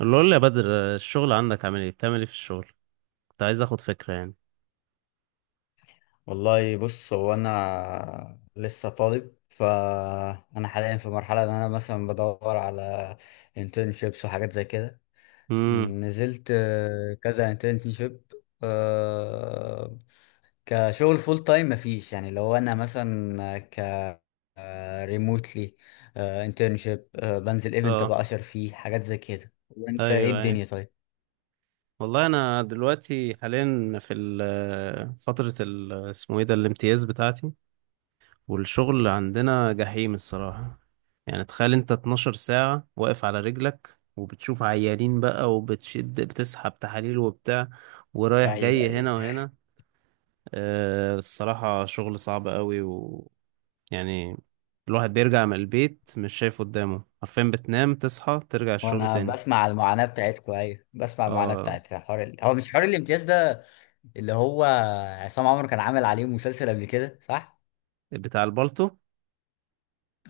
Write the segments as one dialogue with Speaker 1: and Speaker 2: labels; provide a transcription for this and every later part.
Speaker 1: اللي قول لي يا بدر، الشغل عندك عامل ايه؟ بتعمل ايه في الشغل؟ كنت عايز اخد فكرة يعني.
Speaker 2: والله بص، هو انا لسه طالب، فانا حاليا في مرحله ان انا مثلا بدور على internships وحاجات زي كده.
Speaker 1: امم.
Speaker 2: نزلت كذا internship آه، كشغل فول تايم مفيش. يعني لو انا مثلا ريموتلي internship بنزل ايفنت
Speaker 1: اه،
Speaker 2: ابقى اشر فيه حاجات زي كده. وانت ايه
Speaker 1: ايوه ايوه.
Speaker 2: الدنيا؟ طيب.
Speaker 1: والله انا دلوقتي حاليا في فترة ال- اسمه ايه ده الامتياز بتاعتي، والشغل عندنا جحيم الصراحة. يعني تخيل انت 12 ساعة واقف على رجلك، وبتشوف عيانين بقى، بتسحب تحاليل وبتاع، ورايح
Speaker 2: ايوه
Speaker 1: جاي
Speaker 2: ايوه.
Speaker 1: هنا وهنا. الصراحة شغل صعب قوي يعني. الواحد بيرجع من البيت مش شايف قدامه، عارفين؟ بتنام تصحى ترجع الشغل
Speaker 2: وانا
Speaker 1: تاني.
Speaker 2: بسمع المعاناة بتاعتكم، ايوه بسمع المعاناة
Speaker 1: اه،
Speaker 2: بتاعت حوار ال... هو مش حوار الامتياز ده، اللي هو عصام عمر كان عامل عليه مسلسل قبل كده، صح؟
Speaker 1: بتاع البالتو.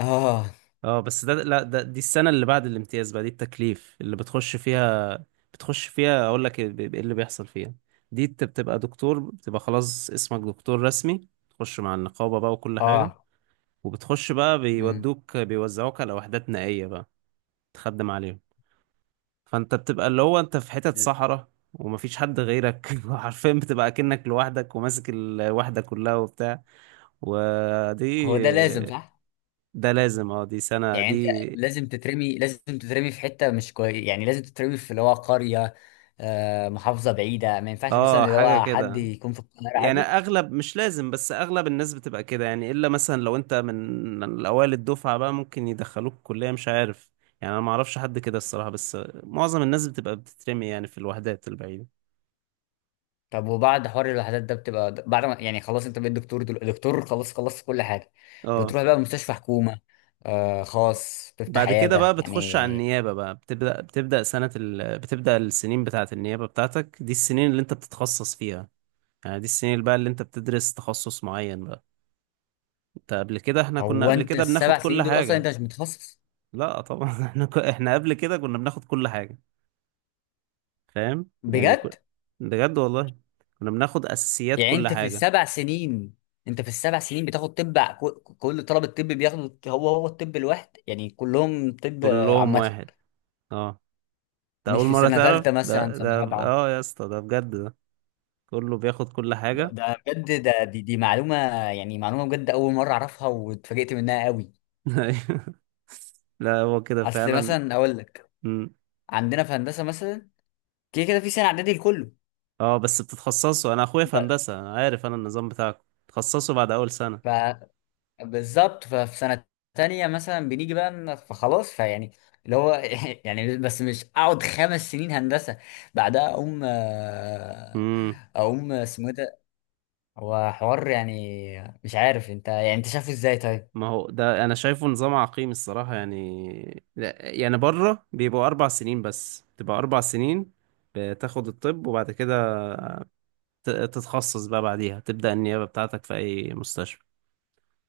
Speaker 2: اه
Speaker 1: اه بس ده، لا ده دي السنة اللي بعد الامتياز بقى، دي التكليف اللي بتخش فيها. بتخش فيها اقول لك إيه اللي بيحصل فيها. دي بتبقى دكتور، بتبقى خلاص اسمك دكتور رسمي، تخش مع النقابة بقى وكل حاجة.
Speaker 2: اه.
Speaker 1: وبتخش بقى
Speaker 2: امم.
Speaker 1: بيوزعوك على وحدات نائية بقى، تخدم عليهم. فانت بتبقى اللي هو انت في حتت صحراء، ومفيش حد غيرك حرفيا بتبقى كأنك لوحدك وماسك الوحدة كلها وبتاع. ودي
Speaker 2: هو ده لازم، صح؟
Speaker 1: ده لازم، اه، دي سنة
Speaker 2: يعني
Speaker 1: دي.
Speaker 2: انت لازم تترمي في حتة مش كويس، يعني لازم تترمي في اللي هو قرية محافظة بعيدة. ما ينفعش مثلا
Speaker 1: اه،
Speaker 2: اللي
Speaker 1: حاجة
Speaker 2: هو حد
Speaker 1: كده.
Speaker 2: يكون في القاهرة
Speaker 1: يعني
Speaker 2: عادي؟
Speaker 1: اغلب مش لازم، بس اغلب الناس بتبقى كده، يعني الا مثلا لو انت من الاوائل الدفعة بقى ممكن يدخلوك كلية مش عارف. يعني انا ما اعرفش حد كده الصراحة، بس معظم الناس بتبقى بتترمي يعني في الوحدات البعيدة.
Speaker 2: طب وبعد حوار الوحدات ده بتبقى بعد ما يعني خلاص انت بقيت دكتور دكتور، خلاص خلصت كل حاجه.
Speaker 1: اه،
Speaker 2: بتروح بقى مستشفى حكومه خاص، تفتح
Speaker 1: بعد كده بقى
Speaker 2: عياده
Speaker 1: بتخش على
Speaker 2: يعني.
Speaker 1: النيابة بقى، بتبدأ السنين بتاعة النيابة بتاعتك، دي السنين اللي انت بتتخصص فيها. يعني دي السنين اللي بقى اللي انت بتدرس تخصص معين بقى. انت قبل كده احنا كنا
Speaker 2: هو
Speaker 1: قبل
Speaker 2: انت
Speaker 1: كده بناخد
Speaker 2: السبع
Speaker 1: كل
Speaker 2: سنين دول اصلا
Speaker 1: حاجة.
Speaker 2: انت مش متخصص؟
Speaker 1: لا طبعا احنا قبل كده كنا بناخد كل حاجة. فاهم يعني
Speaker 2: بجد؟
Speaker 1: بجد والله. كنا بناخد أساسيات
Speaker 2: يعني
Speaker 1: كل
Speaker 2: انت في
Speaker 1: حاجة.
Speaker 2: السبع سنين، انت في السبع سنين بتاخد طب كل طلبه الطب بياخدوا هو الطب الواحد، يعني كلهم طب
Speaker 1: كلهم
Speaker 2: عامه؟
Speaker 1: واحد. اه، ده أول
Speaker 2: مش في
Speaker 1: مرة
Speaker 2: سنه
Speaker 1: تعرف،
Speaker 2: ثالثه مثلا
Speaker 1: ده
Speaker 2: سنه
Speaker 1: ده
Speaker 2: رابعه؟
Speaker 1: اه يا اسطى ده بجد ده. كله بياخد كل
Speaker 2: ده
Speaker 1: حاجة.
Speaker 2: ده بجد ده. دي معلومه، يعني معلومه بجد اول مره اعرفها واتفاجئت منها قوي.
Speaker 1: لا، هو كده
Speaker 2: اصل
Speaker 1: فعلا.
Speaker 2: مثلا اقول لك، عندنا في هندسه مثلا كده كده في سنه اعدادي لكله.
Speaker 1: اه بس بتتخصصوا، انا اخويا في هندسة انا عارف، انا النظام بتاعكم بتتخصصوا بعد اول سنة.
Speaker 2: ب- فبالظبط ففي سنه تانية مثلا بنيجي بقى فخلاص فيعني اللي هو يعني بس مش اقعد خمس سنين هندسه، بعدها اقوم
Speaker 1: امم.
Speaker 2: اقوم اسمه إيه ده. هو حوار يعني مش عارف، انت يعني انت شايفه ازاي طيب؟
Speaker 1: ما هو ده انا شايفه نظام عقيم الصراحة، يعني لا، يعني بره بيبقوا اربع سنين بس، تبقى اربع سنين بتاخد الطب، وبعد كده تتخصص بقى، بعديها تبدأ النيابة بتاعتك في اي مستشفى.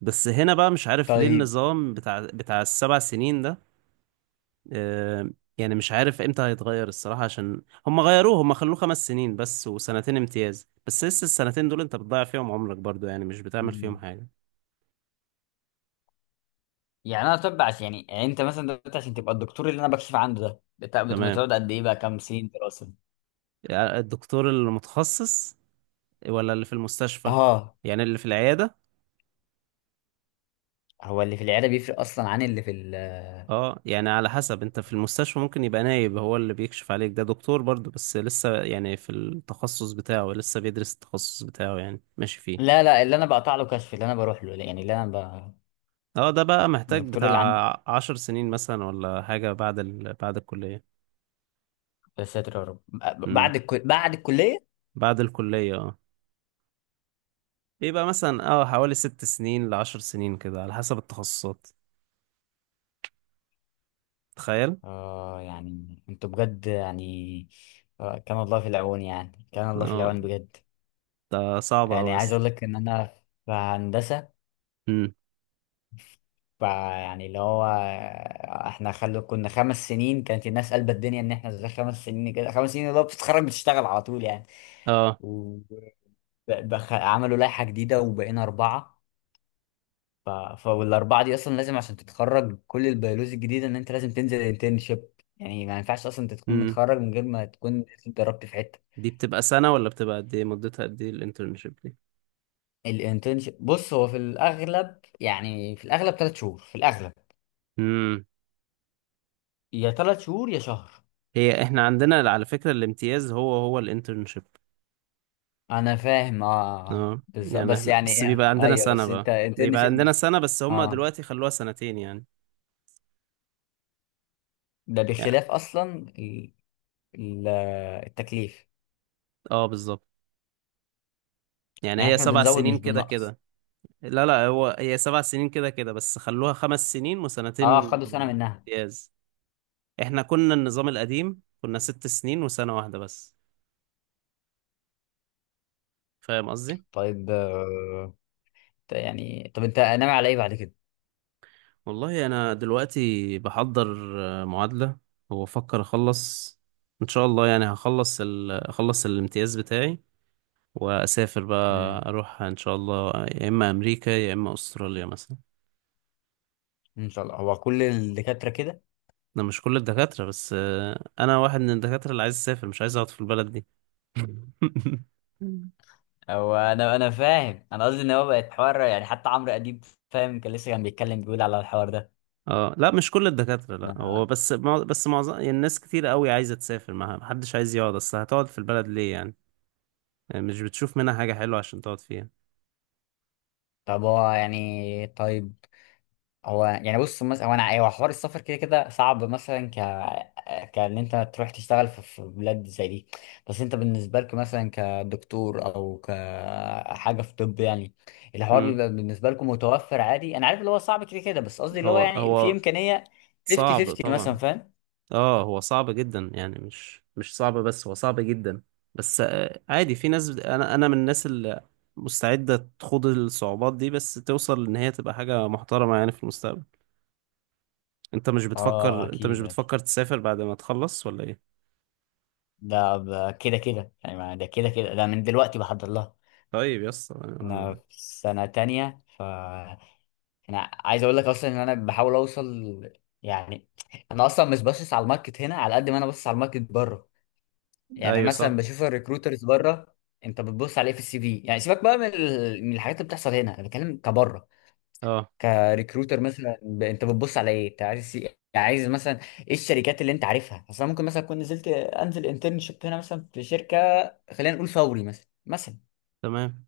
Speaker 1: بس هنا بقى مش عارف ليه
Speaker 2: طيب.
Speaker 1: النظام بتاع السبع سنين ده. آه، يعني مش عارف امتى هيتغير الصراحة، عشان هم غيروه، هم خلوه خمس سنين بس وسنتين امتياز، بس لسه السنتين دول انت بتضيع فيهم عمرك برضو يعني، مش بتعمل فيهم
Speaker 2: مم.
Speaker 1: حاجة.
Speaker 2: يعني انا طب عشان يعني يعني انت مثلا دلوقتي عشان تبقى الدكتور اللي انا بكشف عنده ده
Speaker 1: تمام.
Speaker 2: بتقعد قد ايه بقى كام سنين دراسه؟
Speaker 1: يعني الدكتور المتخصص ولا اللي في المستشفى؟
Speaker 2: اه.
Speaker 1: يعني اللي في العيادة.
Speaker 2: هو اللي في العياده بيفرق اصلا عن اللي في ال...
Speaker 1: اه، يعني على حسب، انت في المستشفى ممكن يبقى نايب هو اللي بيكشف عليك، ده دكتور برضو بس لسه يعني في التخصص بتاعه، لسه بيدرس التخصص بتاعه يعني، ماشي فيه.
Speaker 2: لا لا، اللي انا بقطع له كشف، اللي انا بروح له يعني اللي انا ب...
Speaker 1: اه ده بقى محتاج
Speaker 2: الدكتور اللي عندي.
Speaker 1: بتاع عشر سنين مثلا ولا حاجة بعد بعد الكلية.
Speaker 2: يا ساتر يا رب،
Speaker 1: امم.
Speaker 2: بعد الكل... بعد الكليه؟
Speaker 1: بعد الكلية اه، بيبقى مثلا اه حوالي ست سنين لعشر سنين كده على حسب التخصصات. تخيل.
Speaker 2: اه. يعني انتوا بجد يعني، كان الله في العون، يعني كان الله في
Speaker 1: اه،
Speaker 2: العون بجد.
Speaker 1: ده صعب
Speaker 2: يعني
Speaker 1: أوي
Speaker 2: عايز
Speaker 1: بس.
Speaker 2: اقول لك ان انا في هندسه،
Speaker 1: امم.
Speaker 2: يعني اللي هو احنا خلو كنا خمس سنين، كانت الناس قلبت الدنيا ان احنا ازاي خمس سنين كده. خمس سنين اللي هو بتتخرج بتشتغل على طول يعني.
Speaker 1: اه.
Speaker 2: و... بخ... عملوا لائحة جديدة وبقينا أربعة. ف... فالاربعه دي اصلا لازم عشان تتخرج كل البيولوجي الجديده ان انت لازم تنزل انترنشيب، يعني ما ينفعش اصلا انت تكون
Speaker 1: امم.
Speaker 2: متخرج من غير ما تكون اتدربت في حته.
Speaker 1: دي بتبقى سنة ولا بتبقى قد ايه؟ مدتها قد ايه الانترنشيب دي؟
Speaker 2: الانترنشيب بص، هو في الاغلب، يعني في الاغلب ثلاث شهور في الاغلب.
Speaker 1: امم.
Speaker 2: يا ثلاث شهور يا شهر.
Speaker 1: هي احنا عندنا على فكرة الامتياز هو هو الانترنشيب.
Speaker 2: انا فاهم اه
Speaker 1: اه
Speaker 2: بالظبط،
Speaker 1: يعني
Speaker 2: بس
Speaker 1: احنا
Speaker 2: يعني
Speaker 1: بس بيبقى
Speaker 2: إيه؟
Speaker 1: عندنا
Speaker 2: ايوه
Speaker 1: سنة
Speaker 2: بس
Speaker 1: بقى،
Speaker 2: انت
Speaker 1: بيبقى
Speaker 2: انترنشيب
Speaker 1: عندنا
Speaker 2: بس.
Speaker 1: سنة بس هما
Speaker 2: اه
Speaker 1: دلوقتي خلوها سنتين يعني.
Speaker 2: ده
Speaker 1: يعني
Speaker 2: بخلاف اصلا ال- ال- التكليف.
Speaker 1: اه، بالظبط. يعني
Speaker 2: يعني
Speaker 1: هي
Speaker 2: احنا
Speaker 1: سبع
Speaker 2: بنزود
Speaker 1: سنين
Speaker 2: مش
Speaker 1: كده
Speaker 2: بننقص.
Speaker 1: كده. لا لا، هو هي سبع سنين كده كده بس خلوها خمس سنين
Speaker 2: اه،
Speaker 1: وسنتين
Speaker 2: خدوا سنه منها.
Speaker 1: امتياز. احنا كنا النظام القديم كنا ست سنين وسنة واحدة بس. فاهم قصدي؟
Speaker 2: طيب يعني طب انت ناوي على ايه بعد كده؟
Speaker 1: والله انا دلوقتي بحضر معادلة، وبفكر اخلص ان شاء الله يعني، هخلص اخلص الامتياز بتاعي، واسافر بقى،
Speaker 2: امم.
Speaker 1: اروح ان شاء الله يا اما امريكا يا اما استراليا مثلا.
Speaker 2: ان شاء الله. هو كل الدكاتره كده؟
Speaker 1: انا مش كل الدكاترة، بس انا واحد من الدكاترة اللي عايز اسافر، مش عايز اقعد في البلد دي.
Speaker 2: هو انا فاهم، انا قصدي ان هو بقت حوار يعني حتى عمرو اديب فاهم كان لسه كان بيتكلم بيقول على الحوار ده.
Speaker 1: اه لا مش كل الدكاترة، لا هو
Speaker 2: أنا-
Speaker 1: بس بس معظم يعني، الناس كتير قوي عايزة تسافر، معها محدش عايز يقعد، اصل هتقعد في البلد ليه يعني؟ يعني مش بتشوف منها حاجة حلوة عشان تقعد فيها.
Speaker 2: طب هو يعني طيب، هو يعني بص مثلا هو انا هو حوار السفر كده كده صعب، مثلا كان انت تروح تشتغل في بلاد زي دي. بس انت بالنسبه لك مثلا كدكتور او كحاجه في طب يعني الحوار
Speaker 1: امم.
Speaker 2: بيبقى بالنسبه لكم متوفر عادي. انا عارف اللي هو صعب كده كده، بس قصدي اللي هو
Speaker 1: هو
Speaker 2: يعني في
Speaker 1: هو
Speaker 2: امكانيه 50
Speaker 1: صعب
Speaker 2: 50 مثلا،
Speaker 1: طبعا.
Speaker 2: فاهم؟
Speaker 1: اه هو صعب جدا يعني، مش صعب بس، هو صعب جدا. بس عادي، في ناس انا من الناس اللي مستعدة تخوض الصعوبات دي بس توصل ان هي تبقى حاجة محترمة يعني في المستقبل. انت مش
Speaker 2: اه
Speaker 1: بتفكر، انت مش
Speaker 2: اكيد اكيد.
Speaker 1: بتفكر تسافر بعد ما تخلص ولا ايه؟
Speaker 2: كده كده يعني، ده كده كده ده، من دلوقتي بحضر لها.
Speaker 1: طيب يس
Speaker 2: انا في سنه تانية، ف انا عايز اقول لك اصلا ان انا بحاول اوصل يعني. انا اصلا مش باصص على الماركت هنا على قد ما انا باصص على الماركت بره. يعني
Speaker 1: ايوه صح.
Speaker 2: مثلا بشوف الريكروترز بره. انت بتبص على ايه في السي في يعني؟ سيبك بقى من من الحاجات اللي بتحصل هنا، انا بتكلم كبره
Speaker 1: اه.
Speaker 2: كريكروتر مثلا. ب... انت بتبص على ايه؟ انت عايز سي... يعني عايز مثلا ايه الشركات اللي انت عارفها اصلا؟ ممكن مثلا اكون نزلت انزل انترنشيب هنا مثلا في شركه، خلينا نقول فوري مثلا مثلا.
Speaker 1: تمام.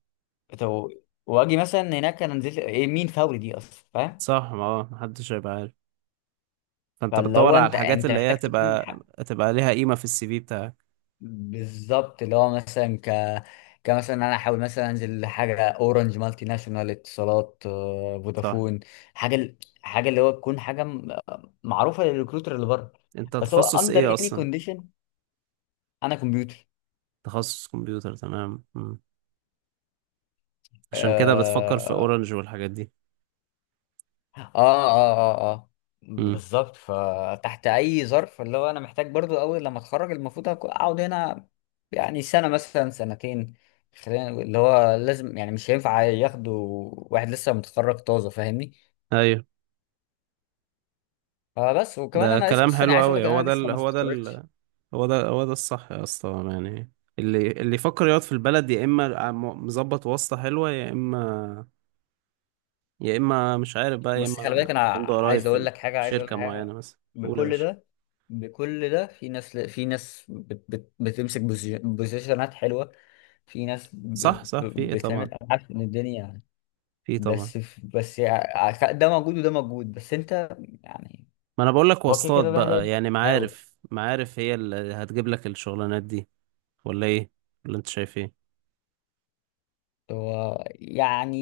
Speaker 2: طب واجي مثلا هناك، انا نزلت ايه؟ مين فوري دي اصلا، فاهم؟
Speaker 1: صح، ما اه محدش هيبقى عارف. فانت
Speaker 2: فاللي
Speaker 1: بتدور
Speaker 2: هو
Speaker 1: على
Speaker 2: انت
Speaker 1: الحاجات
Speaker 2: انت
Speaker 1: اللي هي
Speaker 2: محتاج تكون
Speaker 1: هتبقى هتبقى ليها قيمة في السي في بتاعك.
Speaker 2: بالظبط اللي هو مثلا كمثلا انا احاول مثلا انزل حاجه اورنج مالتي ناشونال، اتصالات،
Speaker 1: صح.
Speaker 2: فودافون. حاجه حاجه اللي هو تكون حاجه معروفه للريكروتر اللي بره.
Speaker 1: انت
Speaker 2: بس هو
Speaker 1: تخصص
Speaker 2: اندر
Speaker 1: ايه
Speaker 2: اني
Speaker 1: اصلا؟
Speaker 2: كونديشن، انا كمبيوتر.
Speaker 1: تخصص كمبيوتر، تمام. مم. عشان كده بتفكر في
Speaker 2: آه،
Speaker 1: اورنج والحاجات دي.
Speaker 2: اه اه اه اه
Speaker 1: مم.
Speaker 2: بالظبط. فتحت اي ظرف اللي هو انا محتاج برضو اول لما اتخرج المفروض اقعد هنا، يعني سنه مثلا سنتين. خلينا نقول اللي هو لازم، يعني مش هينفع ياخدوا واحد لسه متخرج طازه، فاهمني؟
Speaker 1: ايوه.
Speaker 2: فبس وكمان
Speaker 1: ده
Speaker 2: انا لسه
Speaker 1: كلام
Speaker 2: اصلا يعني
Speaker 1: حلو
Speaker 2: عايز اقول
Speaker 1: قوي.
Speaker 2: لك ان انا لسه ما استقريتش.
Speaker 1: هو ده هو ده الصح يا اسطى يعني، اللي يفكر يقعد في البلد يا اما مظبط واسطة حلوة، يا اما يا اما مش عارف بقى، يا
Speaker 2: بس خلي
Speaker 1: اما
Speaker 2: بالك، انا
Speaker 1: عنده قرايب
Speaker 2: عايز اقول
Speaker 1: في
Speaker 2: لك حاجه، عايز اقول لك
Speaker 1: شركة معينة
Speaker 2: حاجه،
Speaker 1: مثلا، قول يا
Speaker 2: بكل
Speaker 1: باشا.
Speaker 2: ده. بكل ده في ناس، في ناس بت بت بتمسك بوزيشنات حلوه، في ناس
Speaker 1: صح صح، في ايه طبعا.
Speaker 2: بتعمل ابحاث ان الدنيا.
Speaker 1: في إيه طبعا.
Speaker 2: بس بس ده موجود وده موجود، بس انت يعني.
Speaker 1: ما انا بقول لك
Speaker 2: هو كده
Speaker 1: واسطات
Speaker 2: كده
Speaker 1: بقى
Speaker 2: الواحد
Speaker 1: يعني،
Speaker 2: يحاول.
Speaker 1: معارف، معارف هي اللي هتجيب لك الشغلانات دي، ولا ايه؟ ولا انت شايف ايه؟
Speaker 2: هو يعني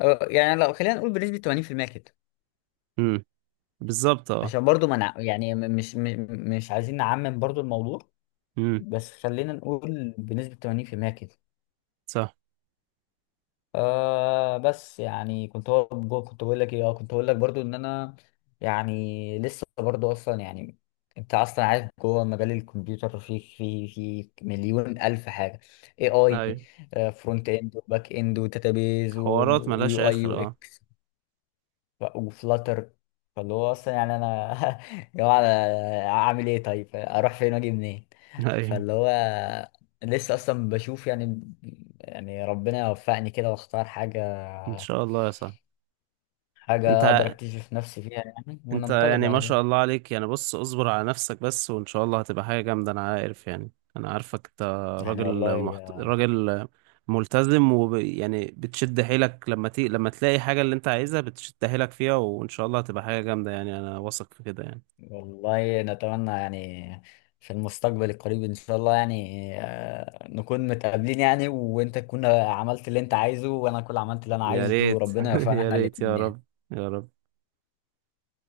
Speaker 2: يعني لو خلينا نقول بنسبة 80% كده.
Speaker 1: امم. بالظبط اه.
Speaker 2: عشان برضو ما نع... يعني مش مش عايزين نعمم برضو الموضوع،
Speaker 1: امم.
Speaker 2: بس خلينا نقول بنسبة 80% كده.
Speaker 1: صح.
Speaker 2: آه بس يعني كنت هو كنت بقول لك ايه؟ اه كنت بقول لك برضو ان انا يعني لسه برضو اصلا يعني انت اصلا عارف جوه مجال الكمبيوتر في مليون الف حاجه. اي اي
Speaker 1: ايوه.
Speaker 2: فرونت اند وباك اند وداتابيز
Speaker 1: حوارات ملهاش
Speaker 2: ويو اي
Speaker 1: اخر
Speaker 2: يو
Speaker 1: اه.
Speaker 2: اكس، وفلاتر. فاللي هو اصلا يعني انا يا على اعمل ايه طيب؟ اروح فين واجي منين؟
Speaker 1: ايوه.
Speaker 2: فاللي هو لسه اصلا بشوف يعني. يعني ربنا يوفقني كده واختار حاجه،
Speaker 1: ان شاء الله يا صاحبي.
Speaker 2: حاجه اقدر
Speaker 1: انت
Speaker 2: اكتشف نفسي فيها يعني،
Speaker 1: انت
Speaker 2: وننطلق
Speaker 1: يعني
Speaker 2: بعد
Speaker 1: ما
Speaker 2: كده
Speaker 1: شاء الله عليك يعني، بص اصبر على نفسك بس وان شاء الله هتبقى حاجة جامدة، انا عارف يعني، انا عارفك انت
Speaker 2: يعني.
Speaker 1: راجل
Speaker 2: والله
Speaker 1: راجل ملتزم، ويعني بتشد حيلك لما لما تلاقي حاجة اللي انت عايزها بتشد حيلك فيها، وان شاء الله هتبقى حاجة جامدة يعني، انا واثق في كده يعني.
Speaker 2: والله نتمنى يعني في المستقبل القريب ان شاء الله يعني نكون متقابلين، يعني وانت تكون عملت اللي انت عايزه وانا اكون عملت اللي انا
Speaker 1: يا
Speaker 2: عايزه
Speaker 1: ريت.
Speaker 2: وربنا يوفقنا
Speaker 1: يا
Speaker 2: احنا
Speaker 1: ريت يا
Speaker 2: الاتنين
Speaker 1: رب.
Speaker 2: يعني.
Speaker 1: يا رب.